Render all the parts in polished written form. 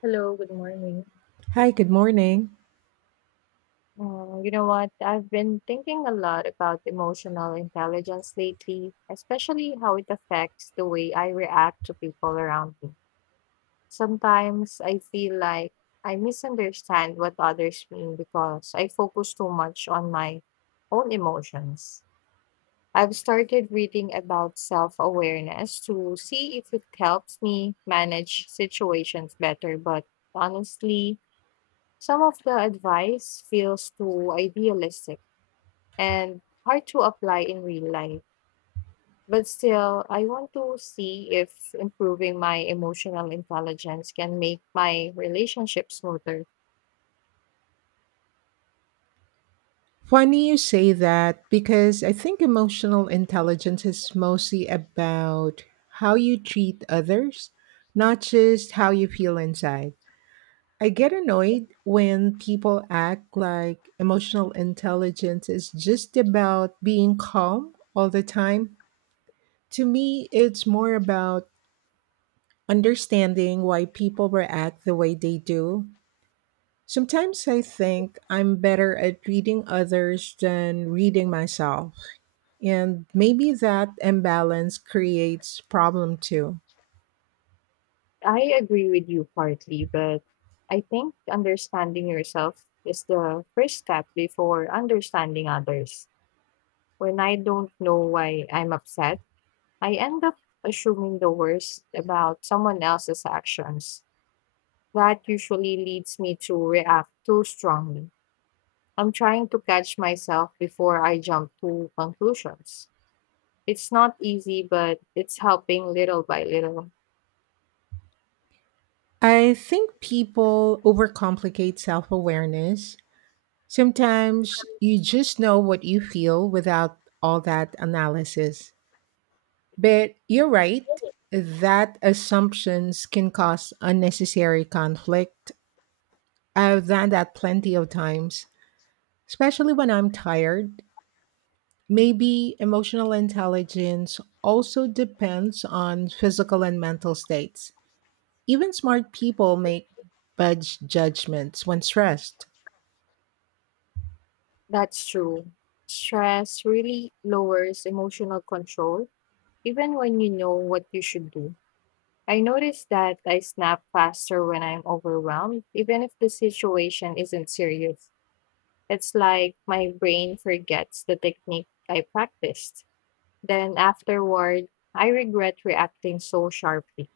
Hello, good morning. Hi, good morning. You know what? I've been thinking a lot about emotional intelligence lately, especially how it affects the way I react to people around me. Sometimes I feel like I misunderstand what others mean because I focus too much on my own emotions. I've started reading about self awareness to see if it helps me manage situations better, but honestly, some of the advice feels too idealistic and hard to apply in real life. But still, I want to see if improving my emotional intelligence can make my relationship smoother. Funny you say that because I think emotional intelligence is mostly about how you treat others, not just how you feel inside. I get annoyed when people act like emotional intelligence is just about being calm all the time. To me, it's more about understanding why people react the way they do. Sometimes I think I'm better at reading others than reading myself. And maybe that imbalance creates problem too. I agree with you partly, but I think understanding yourself is the first step before understanding others. When I don't know why I'm upset, I end up assuming the worst about someone else's actions. That usually leads me to react too strongly. I'm trying to catch myself before I jump to conclusions. It's not easy, but it's helping little by little. I think people overcomplicate self-awareness. Sometimes you just know what you feel without all that analysis. But you're right that assumptions can cause unnecessary conflict. I've done that plenty of times, especially when I'm tired. Maybe emotional intelligence also depends on physical and mental states. Even smart people make bad judgments when stressed. That's true. Stress really lowers emotional control, even when you know what you should do. I notice that I snap faster when I'm overwhelmed, even if the situation isn't serious. It's like my brain forgets the technique I practiced. Then afterward, I regret reacting so sharply.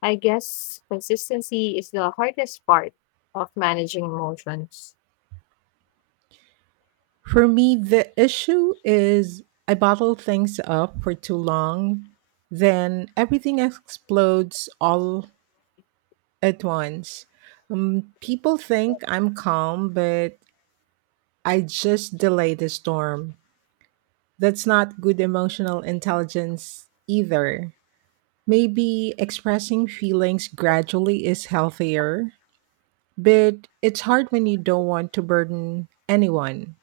I guess consistency is the hardest part of managing emotions. For me, the issue is I bottle things up for too long, then everything explodes all at once. People think I'm calm, but I just delay the storm. That's not good emotional intelligence either. Maybe expressing feelings gradually is healthier, but it's hard when you don't want to burden anyone.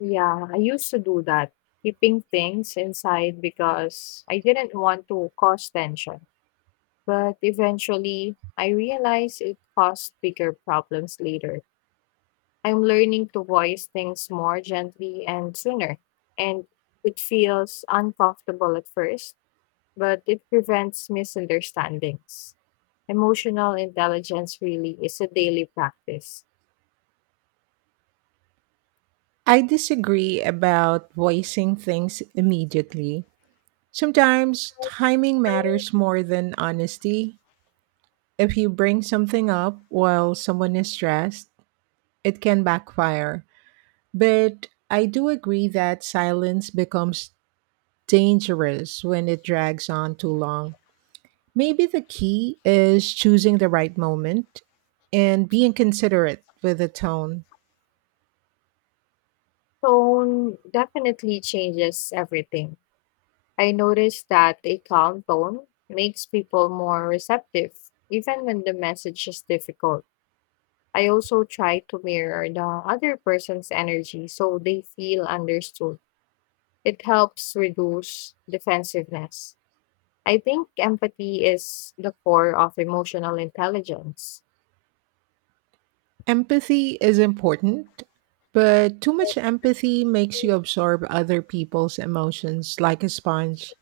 Yeah, I used to do that, keeping things inside because I didn't want to cause tension. But eventually, I realized it caused bigger problems later. I'm learning to voice things more gently and sooner, and it feels uncomfortable at first but it prevents misunderstandings. Emotional intelligence really is a daily practice. I disagree about voicing things immediately. Sometimes timing matters more than honesty. If you bring something up while someone is stressed, it can backfire. But I do agree that silence becomes dangerous when it drags on too long. Maybe the key is choosing the right moment and being considerate with the tone. Tone definitely changes everything. I noticed that a calm tone makes people more receptive, even when the message is difficult. I also try to mirror the other person's energy so they feel understood. It helps reduce defensiveness. I think empathy is the core of emotional intelligence. Empathy is important, but too much empathy makes you absorb other people's emotions like a sponge.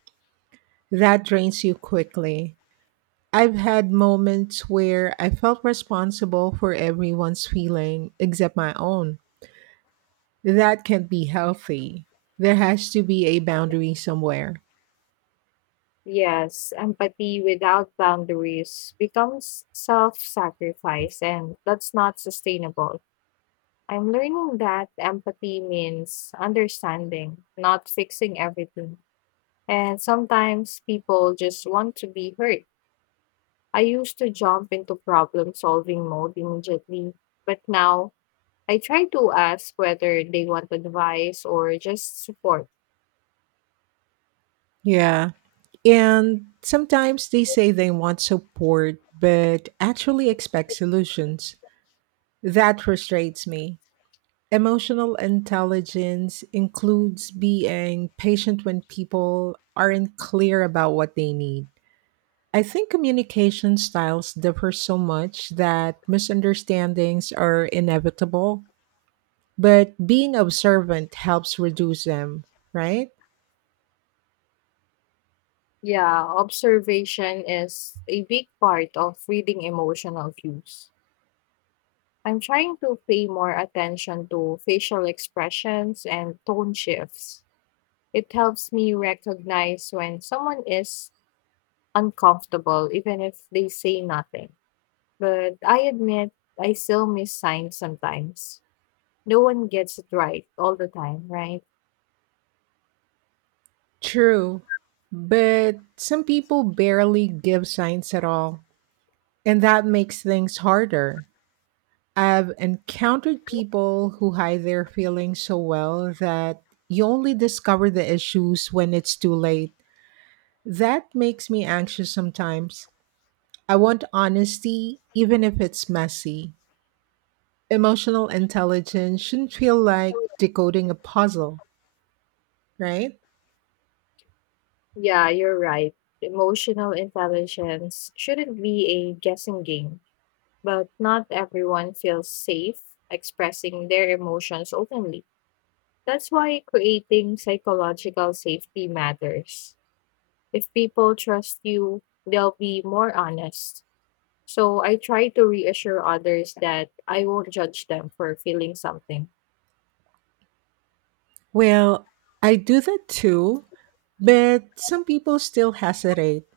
That drains you quickly. I've had moments where I felt responsible for everyone's feeling except my own. That can't be healthy. There has to be a boundary somewhere. Yes, empathy without boundaries becomes self sacrifice, and that's not sustainable. I'm learning that empathy means understanding, not fixing everything. And sometimes people just want to be heard. I used to jump into problem solving mode immediately, but now I try to ask whether they want advice or just support. Yeah. And sometimes they say they want support, but actually expect solutions. That frustrates me. Emotional intelligence includes being patient when people aren't clear about what they need. I think communication styles differ so much that misunderstandings are inevitable, but being observant helps reduce them, right? Yeah, observation is a big part of reading emotional cues. I'm trying to pay more attention to facial expressions and tone shifts. It helps me recognize when someone is uncomfortable, even if they say nothing. But I admit I still miss signs sometimes. No one gets it right all the time, right? True. But some people barely give signs at all, and that makes things harder. I've encountered people who hide their feelings so well that you only discover the issues when it's too late. That makes me anxious sometimes. I want honesty, even if it's messy. Emotional intelligence shouldn't feel like decoding a puzzle, right? Yeah, you're right. Emotional intelligence shouldn't be a guessing game but not everyone feels safe expressing their emotions openly. That's why creating psychological safety matters. If people trust you, they'll be more honest. So I try to reassure others that I won't judge them for feeling something. Well, I do that too, but some people still hesitate,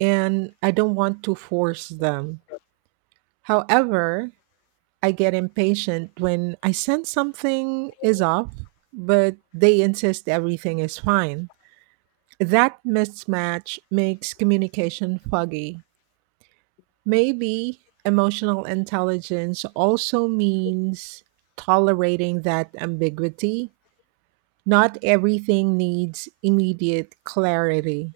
and I don't want to force them. However, I get impatient when I sense something is off, but they insist everything is fine. That mismatch makes communication foggy. Maybe emotional intelligence also means tolerating that ambiguity. Not everything needs immediate clarity.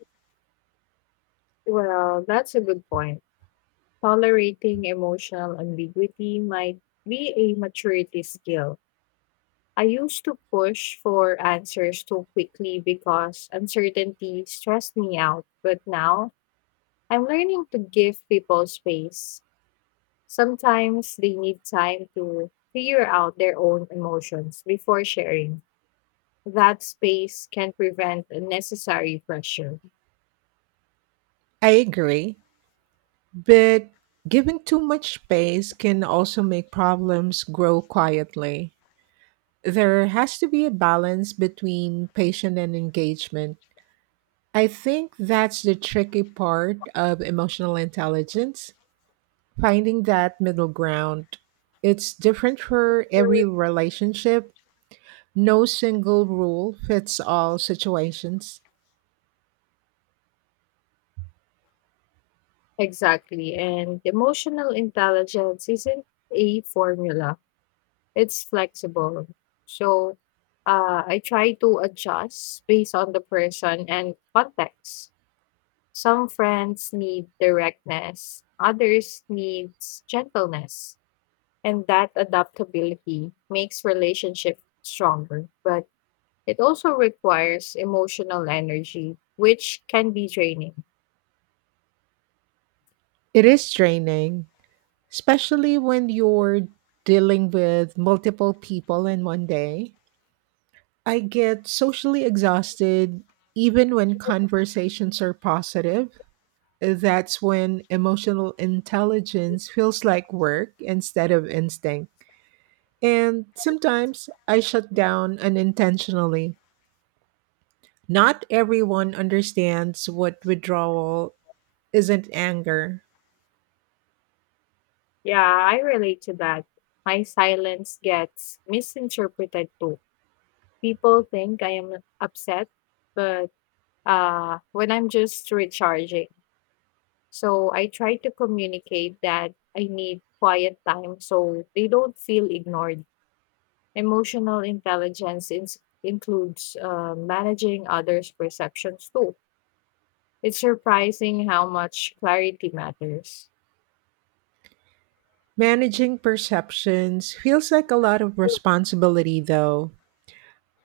Well, that's a good point. Tolerating emotional ambiguity might be a maturity skill. I used to push for answers too quickly because uncertainty stressed me out, but now I'm learning to give people space. Sometimes they need time to figure out their own emotions before sharing. That space can prevent unnecessary pressure. I agree. But giving too much space can also make problems grow quietly. There has to be a balance between patient and engagement. I think that's the tricky part of emotional intelligence, finding that middle ground. It's different for every relationship. No single rule fits all situations. Exactly, and emotional intelligence isn't a formula. It's flexible. So I try to adjust based on the person and context. Some friends need directness, others needs gentleness. And that adaptability makes relationship stronger. But it also requires emotional energy, which can be draining. It is draining, especially when you're dealing with multiple people in one day. I get socially exhausted even when conversations are positive. That's when emotional intelligence feels like work instead of instinct. And sometimes I shut down unintentionally. Not everyone understands what withdrawal isn't anger. Yeah, I relate to that. My silence gets misinterpreted too. People think I am upset, but when I'm just recharging. So I try to communicate that I need quiet time so they don't feel ignored. Emotional intelligence includes managing others' perceptions too. It's surprising how much clarity matters. Managing perceptions feels like a lot of responsibility, though.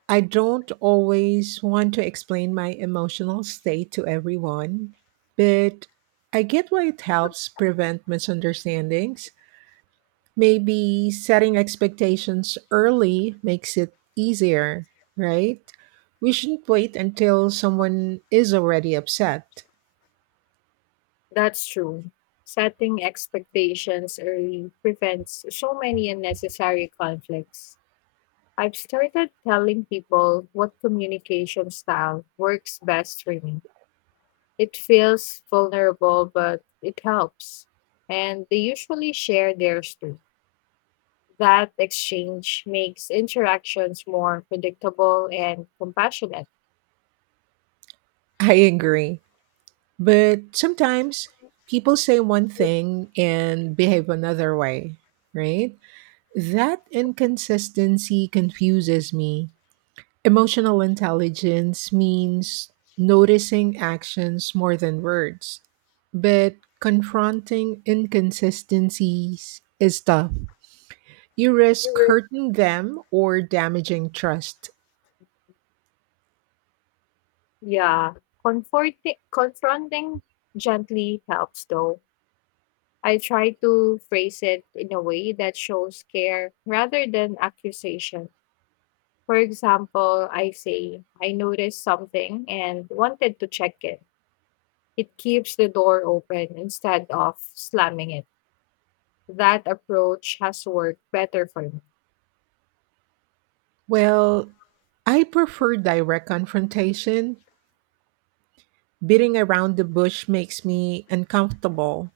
I don't always want to explain my emotional state to everyone, but I get why it helps prevent misunderstandings. Maybe setting expectations early makes it easier, right? We shouldn't wait until someone is already upset. That's true. Setting expectations early prevents so many unnecessary conflicts. I've started telling people what communication style works best for me. It feels vulnerable, but it helps. And they usually share theirs too. That exchange makes interactions more predictable and compassionate. I agree. But sometimes people say one thing and behave another way, right? That inconsistency confuses me. Emotional intelligence means noticing actions more than words, but confronting inconsistencies is tough. You risk hurting them or damaging trust. Yeah, confronting gently helps though. I try to phrase it in a way that shows care rather than accusation. For example, I say, I noticed something and wanted to check it. It keeps the door open instead of slamming it. That approach has worked better for me. Well, I prefer direct confrontation. Beating around the bush makes me uncomfortable,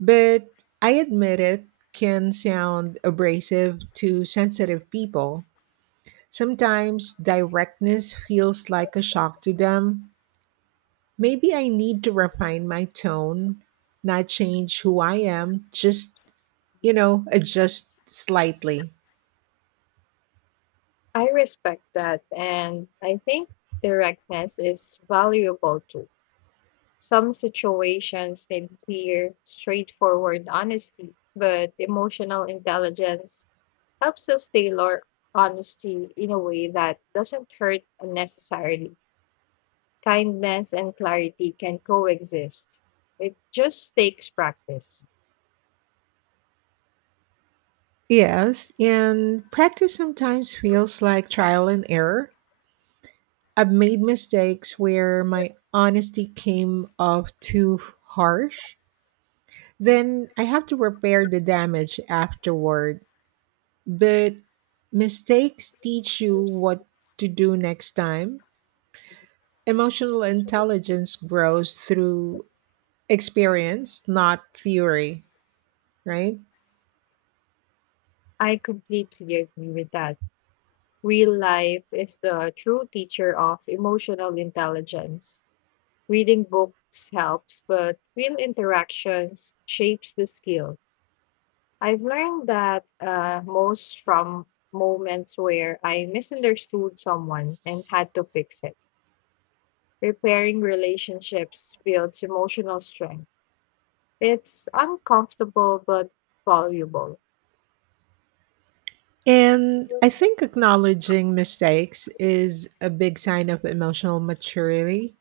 but I admit it can sound abrasive to sensitive people. Sometimes directness feels like a shock to them. Maybe I need to refine my tone, not change who I am, just, you know, adjust slightly. I respect that, and I think directness is valuable too. Some situations need clear, straightforward honesty, but emotional intelligence helps us tailor honesty in a way that doesn't hurt unnecessarily. Kindness and clarity can coexist. It just takes practice. Yes, and practice sometimes feels like trial and error. I've made mistakes where my honesty came off too harsh. Then I have to repair the damage afterward. But mistakes teach you what to do next time. Emotional intelligence grows through experience, not theory, right? I completely agree with that. Real life is the true teacher of emotional intelligence. Reading books helps, but real interactions shapes the skill. I've learned that most from moments where I misunderstood someone and had to fix it. Repairing relationships builds emotional strength. It's uncomfortable but valuable. And I think acknowledging mistakes is a big sign of emotional maturity.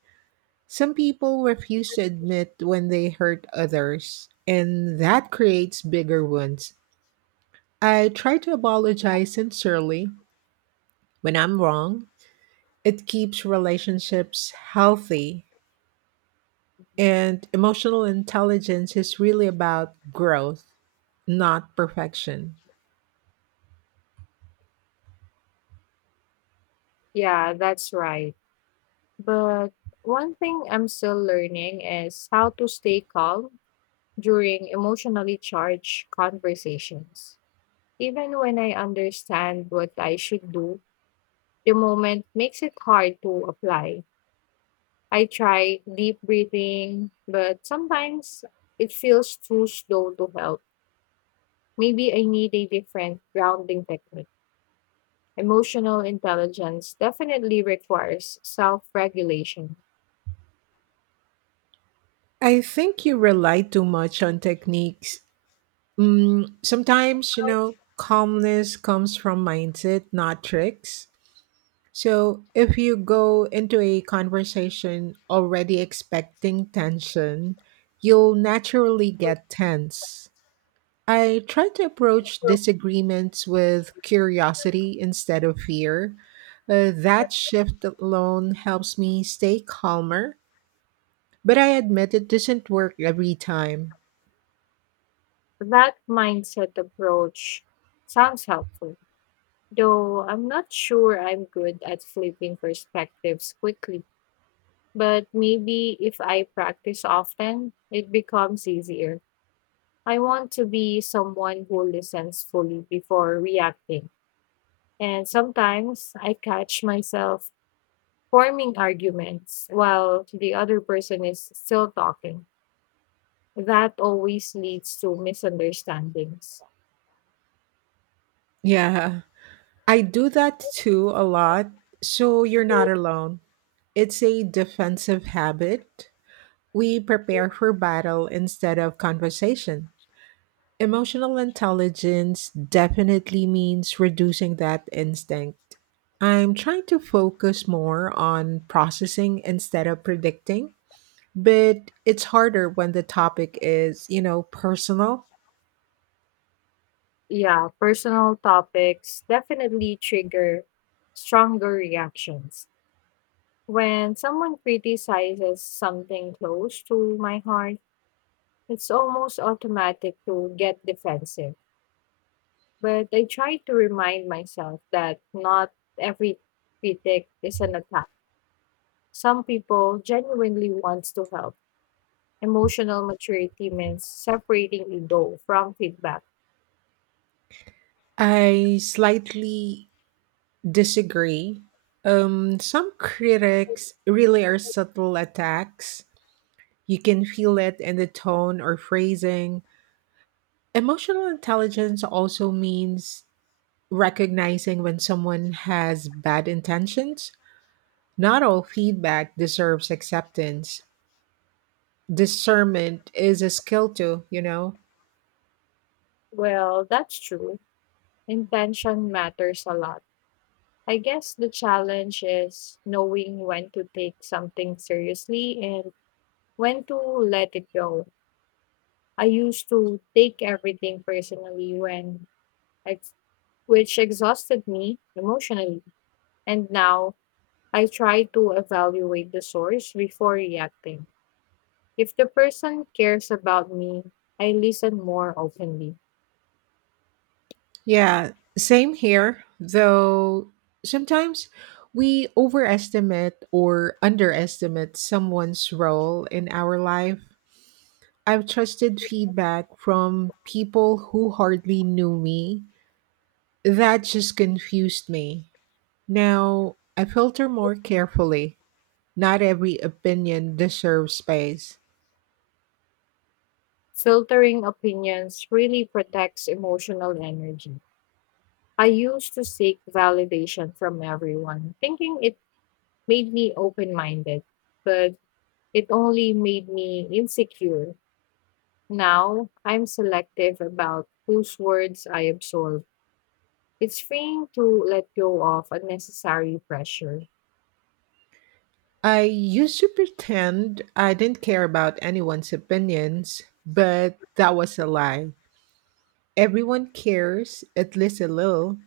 Some people refuse to admit when they hurt others, and that creates bigger wounds. I try to apologize sincerely when I'm wrong. It keeps relationships healthy, and emotional intelligence is really about growth, not perfection. Yeah, that's right. But one thing I'm still learning is how to stay calm during emotionally charged conversations. Even when I understand what I should do, the moment makes it hard to apply. I try deep breathing, but sometimes it feels too slow to help. Maybe I need a different grounding technique. Emotional intelligence definitely requires self regulation. I think you rely too much on techniques. Sometimes, you know, calmness comes from mindset, not tricks. So if you go into a conversation already expecting tension, you'll naturally get tense. I try to approach disagreements with curiosity instead of fear. That shift alone helps me stay calmer, but I admit it doesn't work every time. That mindset approach sounds helpful, though I'm not sure I'm good at flipping perspectives quickly. But maybe if I practice often, it becomes easier. I want to be someone who listens fully before reacting. And sometimes I catch myself forming arguments while the other person is still talking. That always leads to misunderstandings. Yeah, I do that too a lot, so you're not alone. It's a defensive habit. We prepare for battle instead of conversation. Emotional intelligence definitely means reducing that instinct. I'm trying to focus more on processing instead of predicting, but it's harder when the topic is, you know, personal. Yeah, personal topics definitely trigger stronger reactions. When someone criticizes something close to my heart, it's almost automatic to get defensive. But I try to remind myself that not every critic is an attack. Some people genuinely wants to help. Emotional maturity means separating ego from feedback. I slightly disagree. Some critics really are subtle attacks. You can feel it in the tone or phrasing. Emotional intelligence also means recognizing when someone has bad intentions. Not all feedback deserves acceptance. Discernment is a skill too, you know? Well, that's true. Intention matters a lot. I guess the challenge is knowing when to take something seriously and when to let it go. I used to take everything personally when ex- which exhausted me emotionally. And now I try to evaluate the source before reacting. If the person cares about me, I listen more openly. Yeah, same here, though sometimes we overestimate or underestimate someone's role in our life. I've trusted feedback from people who hardly knew me. That just confused me. Now I filter more carefully. Not every opinion deserves space. Filtering opinions really protects emotional energy. I used to seek validation from everyone, thinking it made me open minded, but it only made me insecure. Now I'm selective about whose words I absorb. It's freeing to let go of unnecessary pressure. I used to pretend I didn't care about anyone's opinions, but that was a lie. Everyone cares, at least a little.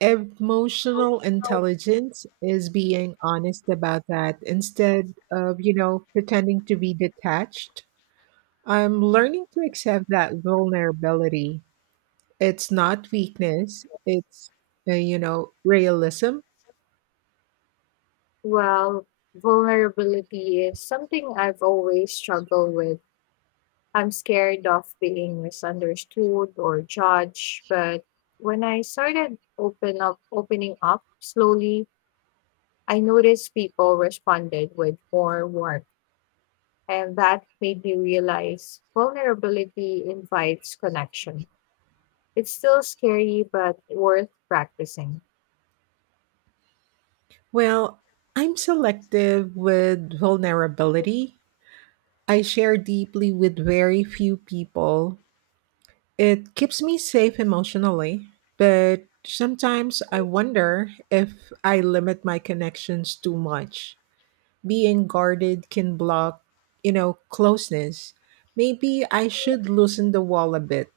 Emotional intelligence is being honest about that instead of, you know, pretending to be detached. I'm learning to accept that vulnerability. It's not weakness, it's, you know, realism. Well, vulnerability is something I've always struggled with. I'm scared of being misunderstood or judged, but when I started opening up slowly, I noticed people responded with more warmth, and that made me realize vulnerability invites connection. It's still scary, but worth practicing. Well, I'm selective with vulnerability. I share deeply with very few people. It keeps me safe emotionally, but sometimes I wonder if I limit my connections too much. Being guarded can block, you know, closeness. Maybe I should loosen the wall a bit.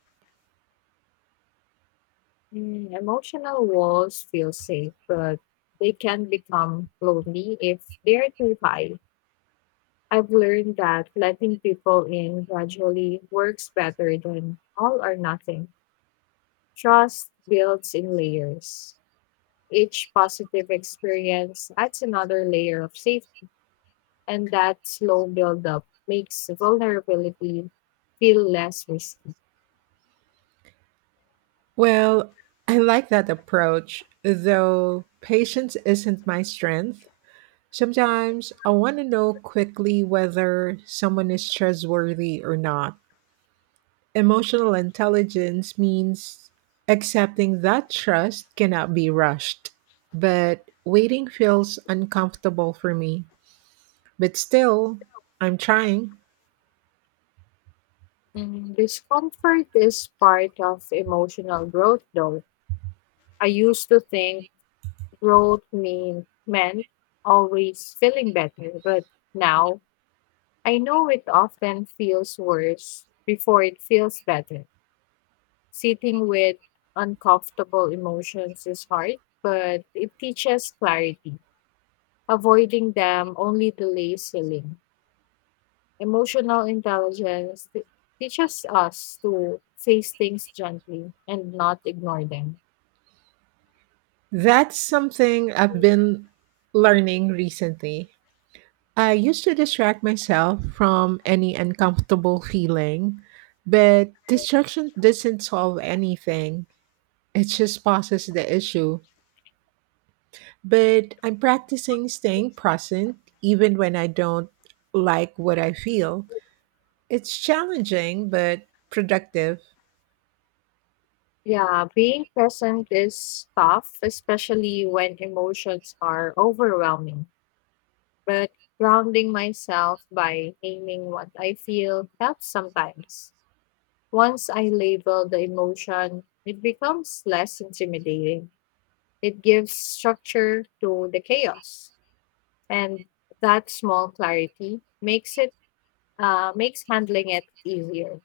Emotional walls feel safe, but they can become lonely if they're too high. I've learned that letting people in gradually works better than all or nothing. Trust builds in layers. Each positive experience adds another layer of safety, and that slow buildup makes vulnerability feel less risky. Well, I like that approach, though patience isn't my strength. Sometimes I want to know quickly whether someone is trustworthy or not. Emotional intelligence means accepting that trust cannot be rushed, but waiting feels uncomfortable for me. But still, I'm trying. Discomfort is part of emotional growth, though. I used to think meant always feeling better, but now I know it often feels worse before it feels better. Sitting with uncomfortable emotions is hard, but it teaches clarity. Avoiding them only delays healing. Emotional intelligence teaches us to face things gently and not ignore them. That's something I've been learning recently. I used to distract myself from any uncomfortable feeling, but distraction doesn't solve anything.  It just pauses the issue. But I'm practicing staying present even when I don't like what I feel. It's challenging, but productive. Yeah, being present is tough, especially when emotions are overwhelming. But grounding myself by naming what I feel helps sometimes. Once I label the emotion, it becomes less intimidating. It gives structure to the chaos, and that small clarity makes it makes handling it easier.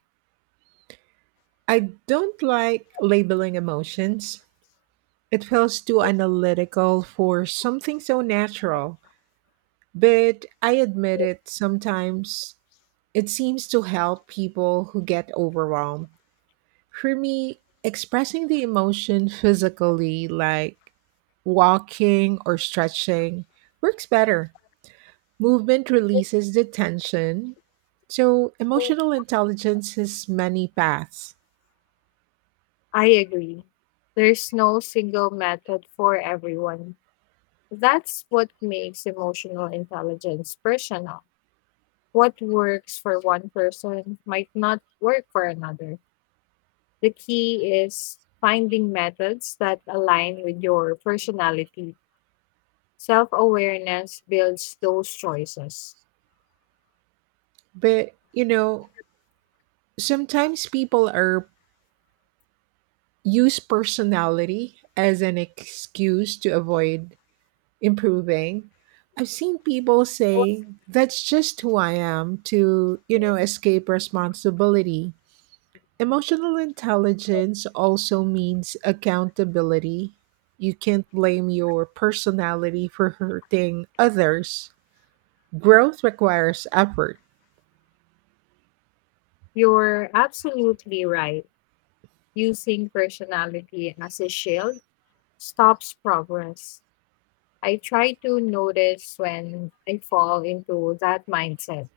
I don't like labeling emotions. It feels too analytical for something so natural. But I admit it, sometimes it seems to help people who get overwhelmed. For me, expressing the emotion physically, like walking or stretching, works better. Movement releases the tension. So, emotional intelligence has many paths. I agree. There's no single method for everyone. That's what makes emotional intelligence personal. What works for one person might not work for another. The key is finding methods that align with your personality. Self-awareness builds those choices. But, you know, sometimes people are use personality as an excuse to avoid improving. I've seen people say, that's just who I am to, you know, escape responsibility. Emotional intelligence also means accountability. You can't blame your personality for hurting others. Growth requires effort. You're absolutely right. Using personality as a shield stops progress. I try to notice when I fall into that mindset.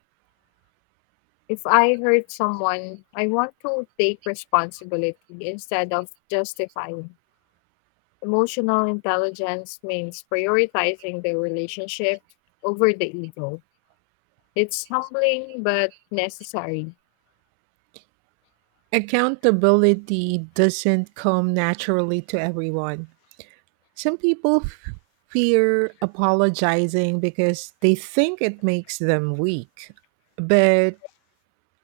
If I hurt someone, I want to take responsibility instead of justifying. Emotional intelligence means prioritizing the relationship over the ego. It's humbling but necessary. Accountability doesn't come naturally to everyone. Some people fear apologizing because they think it makes them weak. But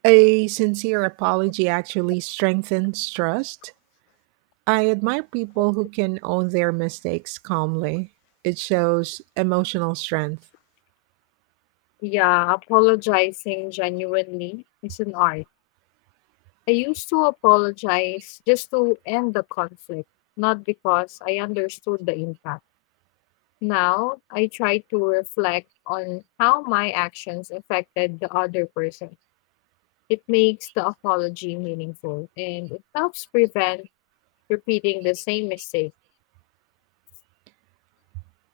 a sincere apology actually strengthens trust. I admire people who can own their mistakes calmly. It shows emotional strength. Yeah, apologizing genuinely is an art. I used to apologize just to end the conflict, not because I understood the impact. Now, I try to reflect on how my actions affected the other person. It makes the apology meaningful and it helps prevent repeating the same mistake.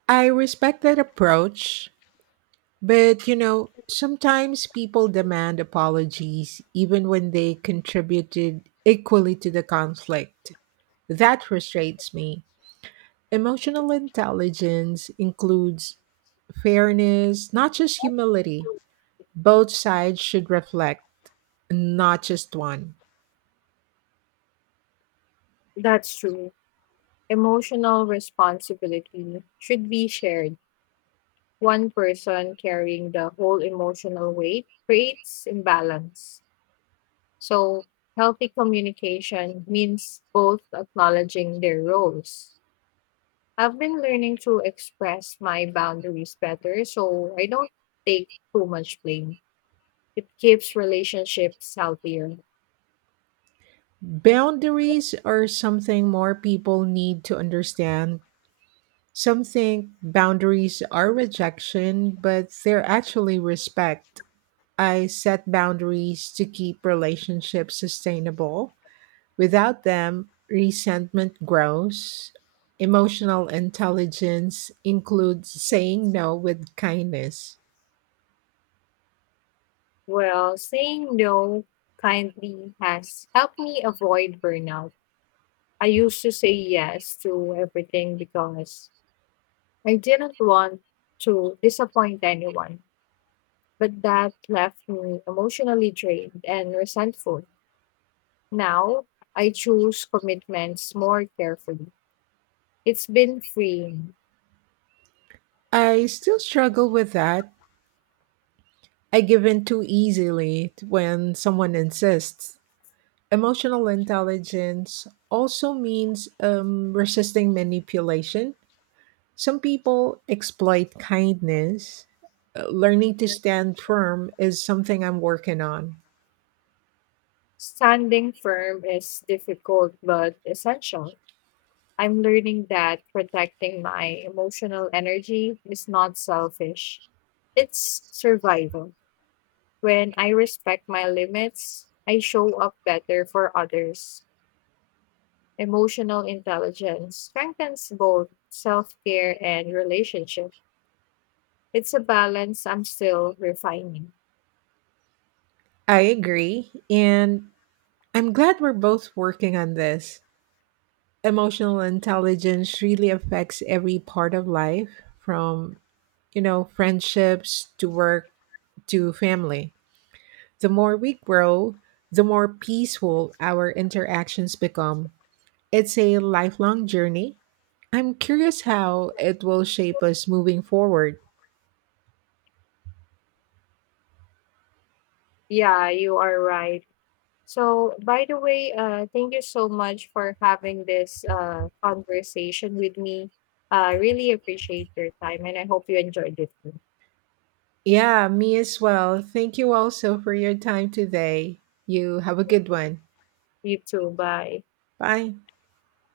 I respect that approach, but you know, sometimes people demand apologies even when they contributed equally to the conflict. That frustrates me. Emotional intelligence includes fairness, not just humility. Both sides should reflect, not just one. That's true. Emotional responsibility should be shared. One person carrying the whole emotional weight creates imbalance. So, healthy communication means both acknowledging their roles. I've been learning to express my boundaries better so I don't take too much blame. It keeps relationships healthier. Boundaries are something more people need to understand. Some think boundaries are rejection, but they're actually respect. I set boundaries to keep relationships sustainable. Without them, resentment grows. Emotional intelligence includes saying no with kindness. Well, saying no kindly has helped me avoid burnout. I used to say yes to everything because I didn't want to disappoint anyone, but that left me emotionally drained and resentful. Now I choose commitments more carefully. It's been freeing. I still struggle with that. I give in too easily when someone insists. Emotional intelligence also means resisting manipulation. Some people exploit kindness. Learning to stand firm is something I'm working on. Standing firm is difficult but essential. I'm learning that protecting my emotional energy is not selfish, it's survival. When I respect my limits, I show up better for others. Emotional intelligence strengthens both self care and relationship. It's a balance I'm still refining. I agree. And I'm glad we're both working on this. Emotional intelligence really affects every part of life from, you know, friendships to work to family. The more we grow, the more peaceful our interactions become. It's a lifelong journey. I'm curious how it will shape us moving forward. Yeah, you are right. So, by the way, thank you so much for having this conversation with me. I really appreciate your time and I hope you enjoyed it. Too. Yeah, me as well. Thank you also for your time today. You have a good one. You too. Bye. Bye.